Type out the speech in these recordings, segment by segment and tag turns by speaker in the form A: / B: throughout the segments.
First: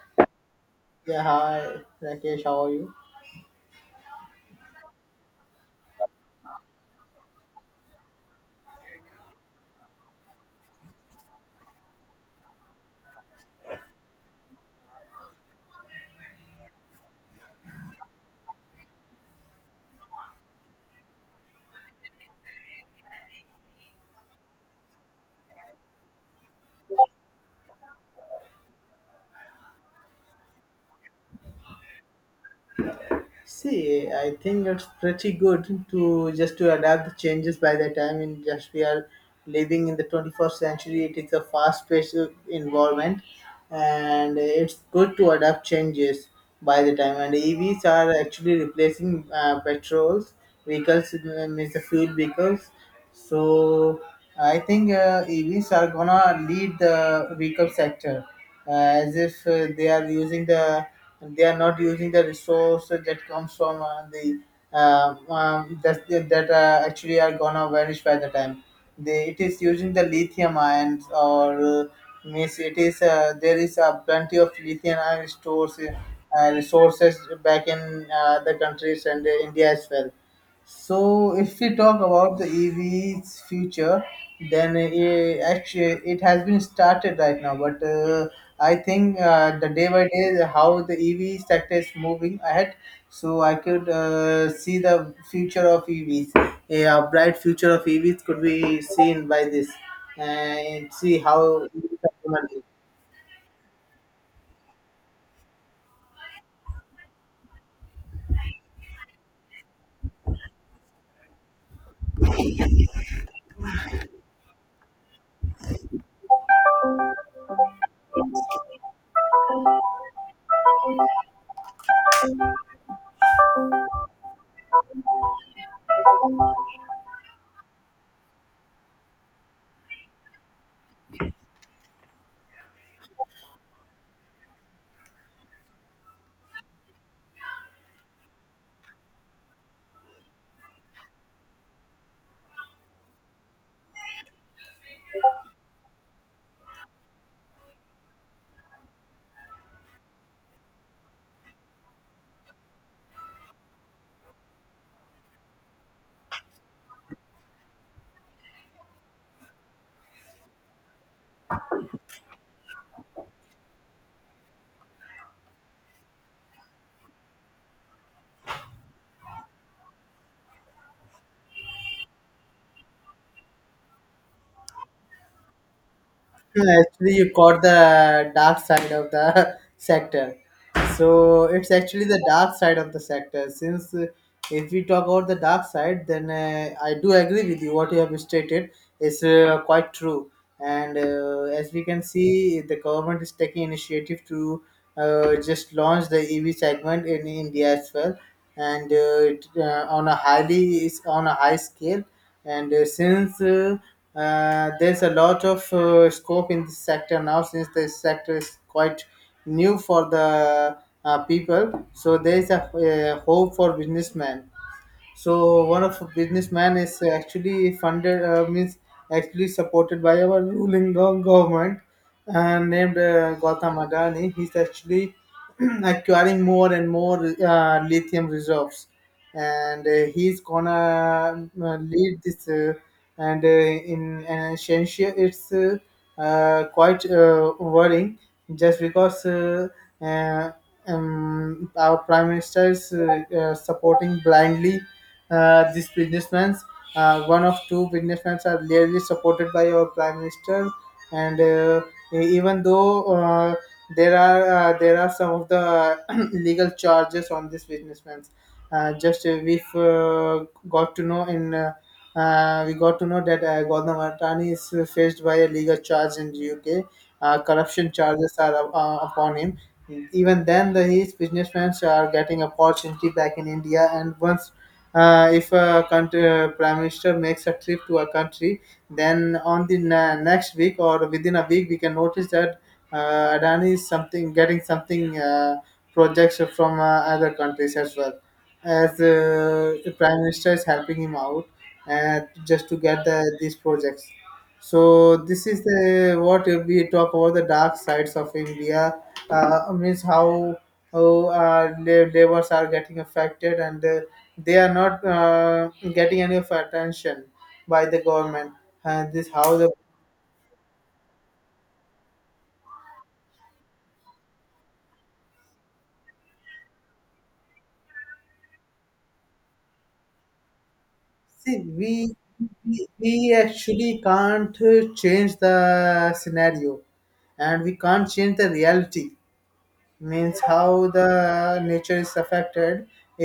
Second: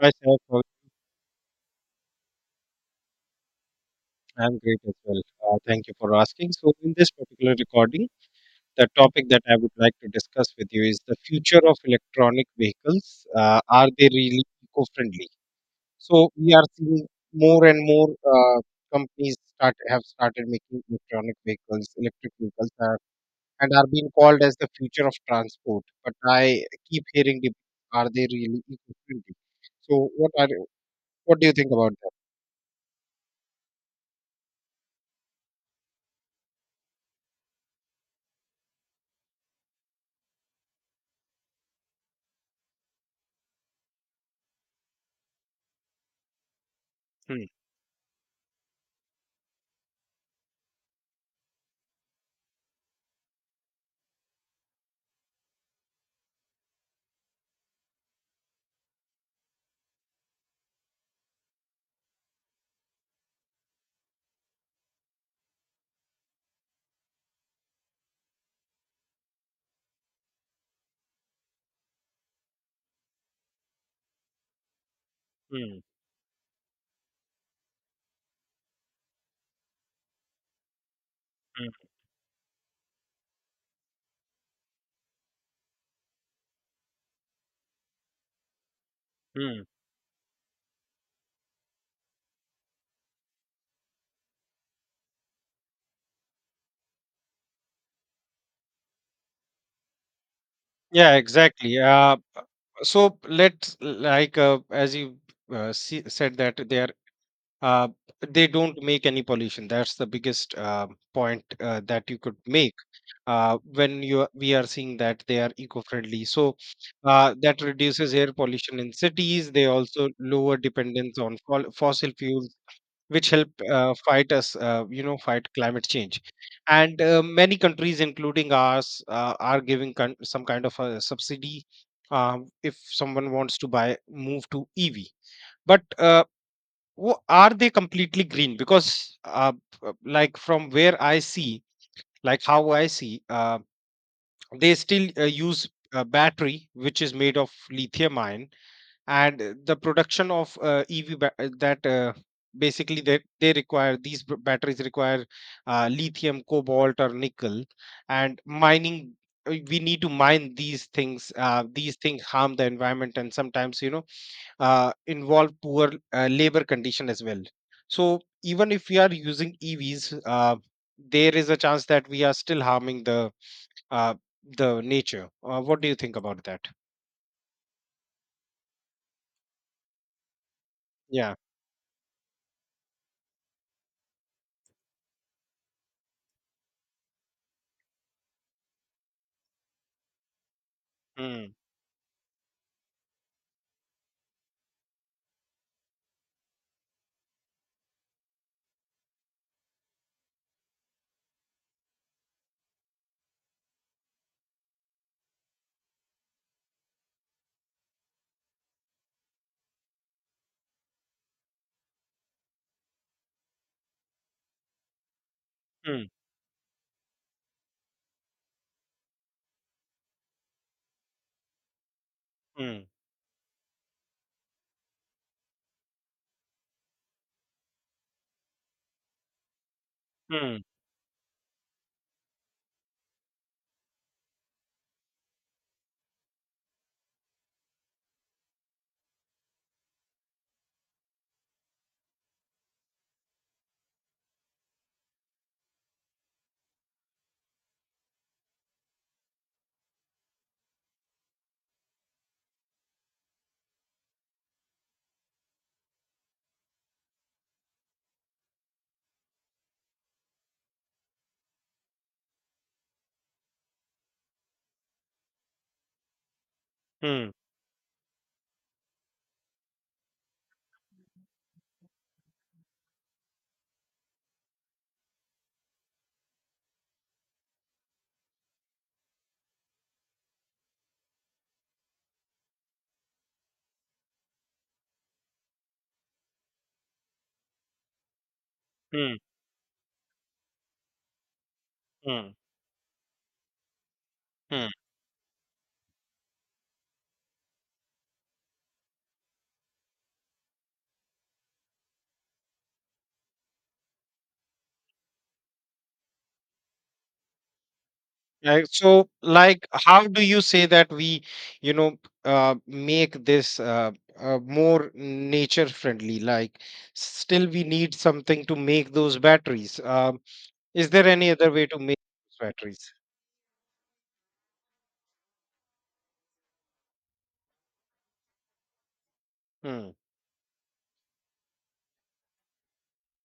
A: Myself, uh,
B: Yeah, hi, Rakesh, how are you?
A: I'm great as well. Thank you for asking. So, in this particular recording, the topic that I would like to discuss with you is the future of electronic vehicles. Are they really eco-friendly? So, we are seeing more and more companies start have started making electric vehicles, and are being called as the future of transport. But I keep hearing, are they really eco-friendly? So, what do you think about that?
B: See, I think it's pretty good to just to adapt the changes by the time in just we are living in the 21st century. It is a fast-paced environment, and it's good to adapt changes by the time. And
A: Hmm,
B: EVs are actually replacing petrols vehicles, means the fuel vehicles. So I think EVs are gonna lead the vehicle sector, as if they are not using the resource that comes from the that actually are gonna vanish by the time they it is using the lithium ions or means it is, there is plenty of lithium ion
A: hmm.
B: stores, resources back in the countries and India as well. So if we talk about the EV's future, then it has been started right now. But I think the day by day how the EV sector is moving ahead. So I could see the future of EVs. Yeah, a bright future of EVs could be seen by this and
A: Yeah,
B: see how.
A: exactly. So let's as you said that they are uh, they don't make any pollution. That's the biggest point that you could make when we are seeing that they are eco-friendly. So that reduces air pollution in cities. They also lower dependence on fossil fuels which help fight us, fight climate change and many countries including ours are giving some kind of a subsidy, if someone wants to buy move to ev, but are they completely green? Because like from where I see, like how I see, they still use a battery which is made of lithium ion. And the production of uh, EV ba- uh, that uh, basically they require these batteries require lithium, cobalt, or nickel, and mining. We need to mine these things. These things harm the environment and sometimes, you know, involve poor labor condition as well. So even if we are using EVs, there is a chance that we are still harming uh, the nature. What do you think about that?
B: Yeah, actually, you caught the dark side of the sector.
A: Yeah.
B: So it's actually the dark side of the sector. Since If we talk about the dark side, then I do agree with you. What you have stated is quite true. And
A: Mm,
B: as we can see, the government is taking initiative to just launch the EV segment in India as well, and on a high scale, and since there's a lot of scope in this sector now, since this sector is quite new for the people, so there's a hope for businessmen. So one of
A: mm,
B: businessman is actually funded, means actually supported by our ruling government, and
A: mm,
B: named Gautam Adani. He's actually acquiring more and more lithium reserves, and he's
A: mm.
B: gonna lead this. And In an essential, it's quite worrying just because. Uh, our prime minister is supporting blindly these businessmen. One of two businessmen are clearly supported by our prime minister, and e- even though there are some of the illegal charges on these businessmen. Just We got to know that Gautam Adani is faced by a legal charge in the UK.
A: Hmm.
B: Corruption charges are upon him, even then these businessmen are getting opportunity back in india, and once, if a country, prime minister makes a trip to a country, then on the na next week, or within a week, we can notice that adani is something getting something, projects from other countries as well, as
A: Hmm.
B: the prime minister is helping him out uh,
A: Hmm.
B: just to get these projects.
A: Hmm.
B: So this is the what we talk about the dark sides of India. Means how how laborers are getting affected, and they are not getting any of attention by the government.
A: Like, so,
B: And this how
A: like,
B: the
A: how do you say that we, you know, make this more nature friendly? Like, still we need something to make those batteries. Is there any other
B: see
A: way to
B: we
A: make those
B: we,
A: batteries?
B: we actually can't change the scenario, and we can't change the reality.
A: Hmm,
B: Means how the nature is affected.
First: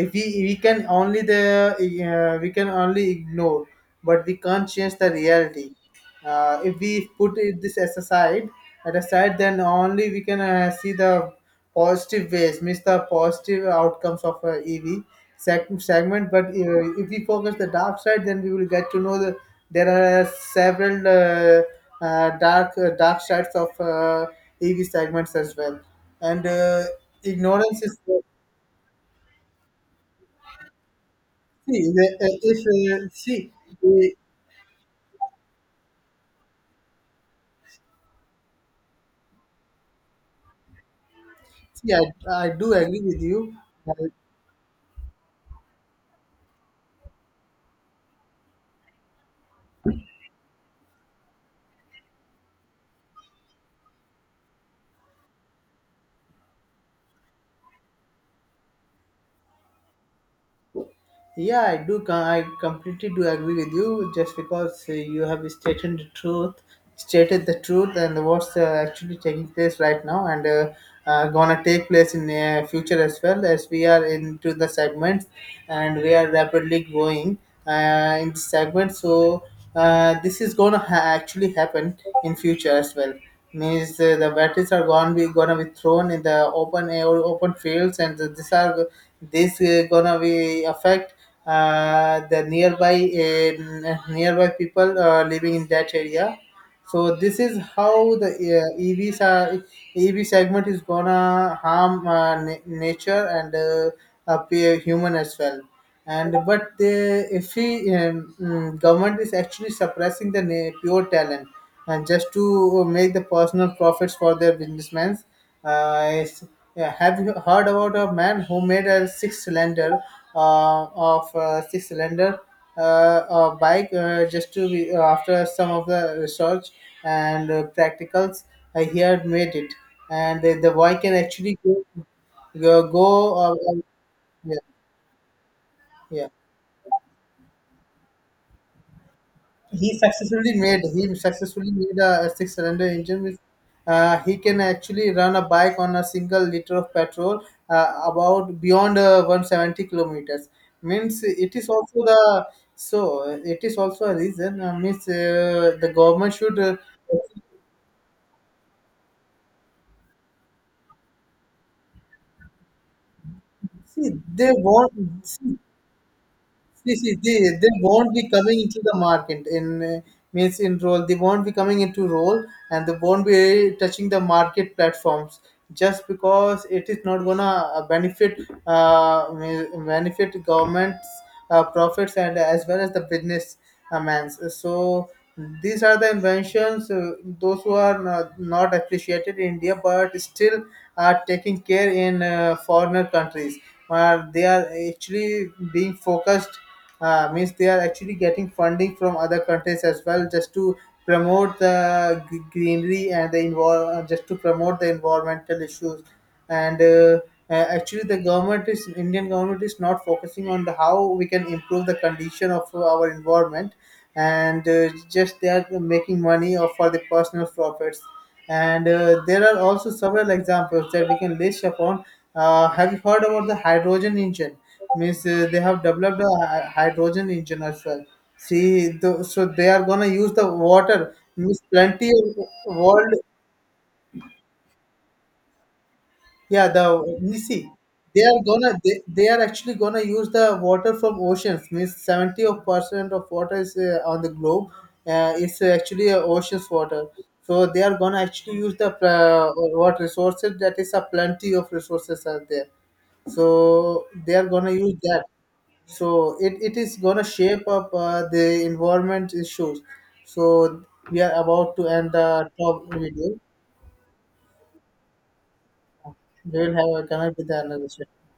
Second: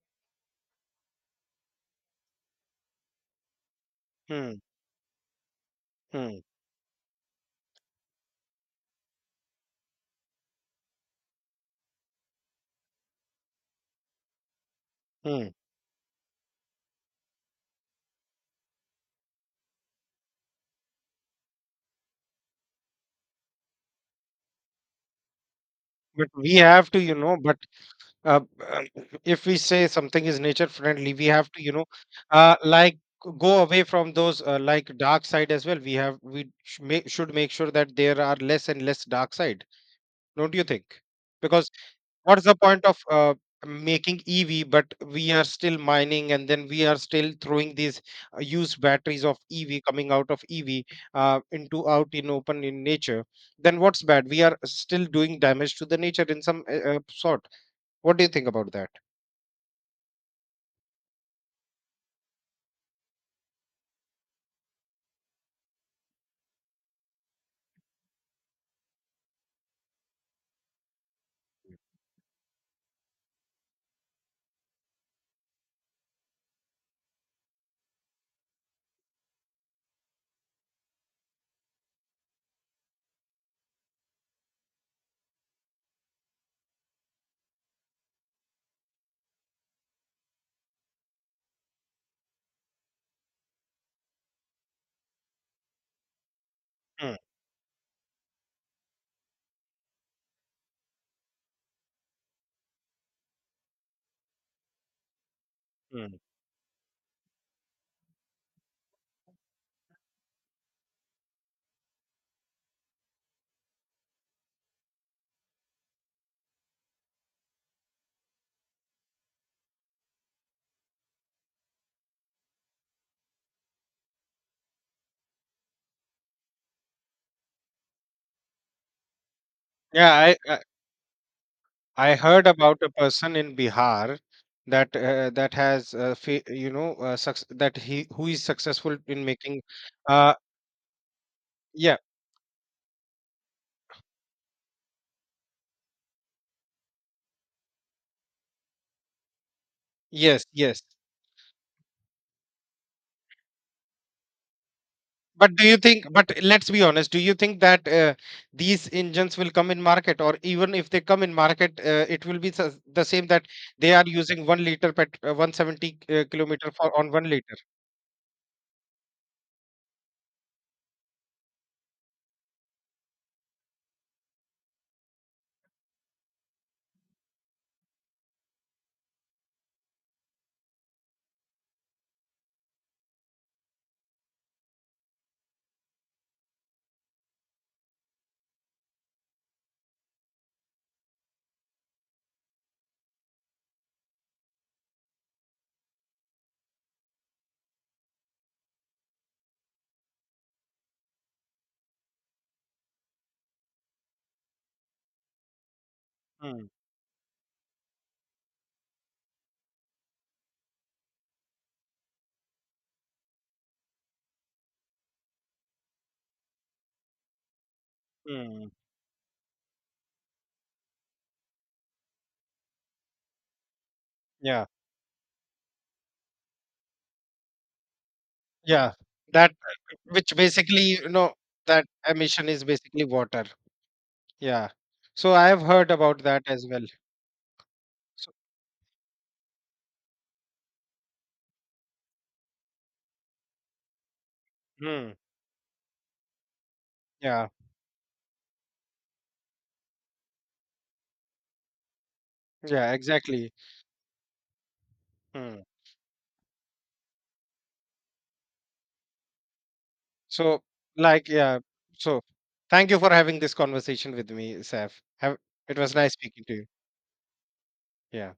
B: If we We can only the we can only ignore, but we
A: hmm,
B: can't change the reality.
A: hmm,
B: If we put this as aside at aside, then only we can see the positive ways. Means the positive outcomes of ev
A: hmm.
B: segment. But if we focus the dark side, then we will get to know that there are several dark sides of ev segments as well.
A: But
B: And
A: we have to, you know, but
B: Ignorance is
A: uh, uh, if we say something is nature friendly, we have to, you
B: see
A: know,
B: the-
A: uh,
B: if
A: like
B: see
A: go away
B: uh,
A: from those like dark side as well. We have we sh- make, should make sure that there are less and less dark side. Don't you think? Because
B: see I,
A: what's
B: I
A: the
B: do
A: point of
B: agree with you. Uh,
A: making ev, but we are still mining, and then we are still throwing these used batteries of ev coming out of ev into out in open in nature? Then what's bad, we are still doing damage to the nature in some sort. What do you think about that?
B: yeah, i I completely do agree with you, just because you have stated the truth, and what's actually taking place right now, and gonna take place in future as well, as we are into the segments and we are rapidly growing in the segment. So this is gonna actually happen in future as well. Means the batteries are gonna be thrown in the open air, open fields, and this gonna be affect the nearby nearby people living in that area. So
A: Mm,
B: this is how the EVs are EV segment is gonna harm nature, and appear human as well.
A: mm.
B: And but the if we government is actually suppressing the pure talent, and just to make the personal profits for their businessmen. uh, it's- yeah, have you heard about a man who made a six-cylinder uh, of six-cylinder bike, just to be, after some of the research and practicals, he had made it,
A: Yeah,
B: and
A: I, I
B: the boy can actually go
A: I heard
B: go,
A: about a
B: go
A: person
B: uh,
A: in
B: uh,
A: Bihar
B: yeah
A: that that has
B: yeah,
A: fa- you know suc- that he who is successful in making, uh,
B: he successfully
A: yeah,
B: made a six-cylinder engine with he can actually run a bike on a single liter of petrol, about beyond 170
A: yes,
B: kilometers.
A: yes.
B: Means it is also the. It is also a reason, means
A: But do you
B: the
A: think, but
B: government should
A: let's be honest, do you think that these engines will come in market, or even if they come in market, it will be the same, that they are
B: see
A: using
B: they
A: 1 liter
B: want
A: pet
B: see,
A: 170 kilometer for on 1 liter?
B: They won't be coming into the market in means in role. They won't be coming into role, and they won't be touching the market platforms, just because it is not gonna benefit benefit government's profits, and as well as the business man's. So these are the inventions. Those who are not appreciated in India, but still are taking care in foreigner countries, where they are actually being focused. Means they are actually getting funding from other countries as well, just to promote the greenery, and the just to promote the environmental issues.
A: Mm,
B: And Actually the government is, indian government is not focusing on the how we can improve the condition of our environment, and just they are making money or for the personal profits.
A: mm,
B: And there are also several examples that we can list upon. Have you heard about the hydrogen engine?
A: yeah.
B: Means they have developed a hydrogen engine as well.
A: Yeah,
B: So
A: that
B: they are gonna use
A: which,
B: the
A: basically, you
B: water.
A: know,
B: Means
A: that
B: plenty of
A: emission is basically
B: world.
A: water. Yeah. So I have heard about that as
B: Yeah,
A: well.
B: the you see, they
A: So,
B: are gonna, they are actually gonna use the water from oceans. Means 70 of percent of water is on the globe.
A: hmm,
B: Is actually oceans water.
A: yeah,
B: So they are gonna actually use the what resources, that is a plenty of resources are there.
A: yeah, exactly.
B: So they are gonna use that.
A: Hmm.
B: So it is going to shape up the environment issues. So
A: So,
B: we
A: like,
B: are
A: yeah.
B: about to end
A: So,
B: the top
A: thank you for
B: video.
A: having this conversation with me, Saf. Have, it was nice speaking to
B: We
A: you.
B: will have a connect with the another session.
A: Yeah.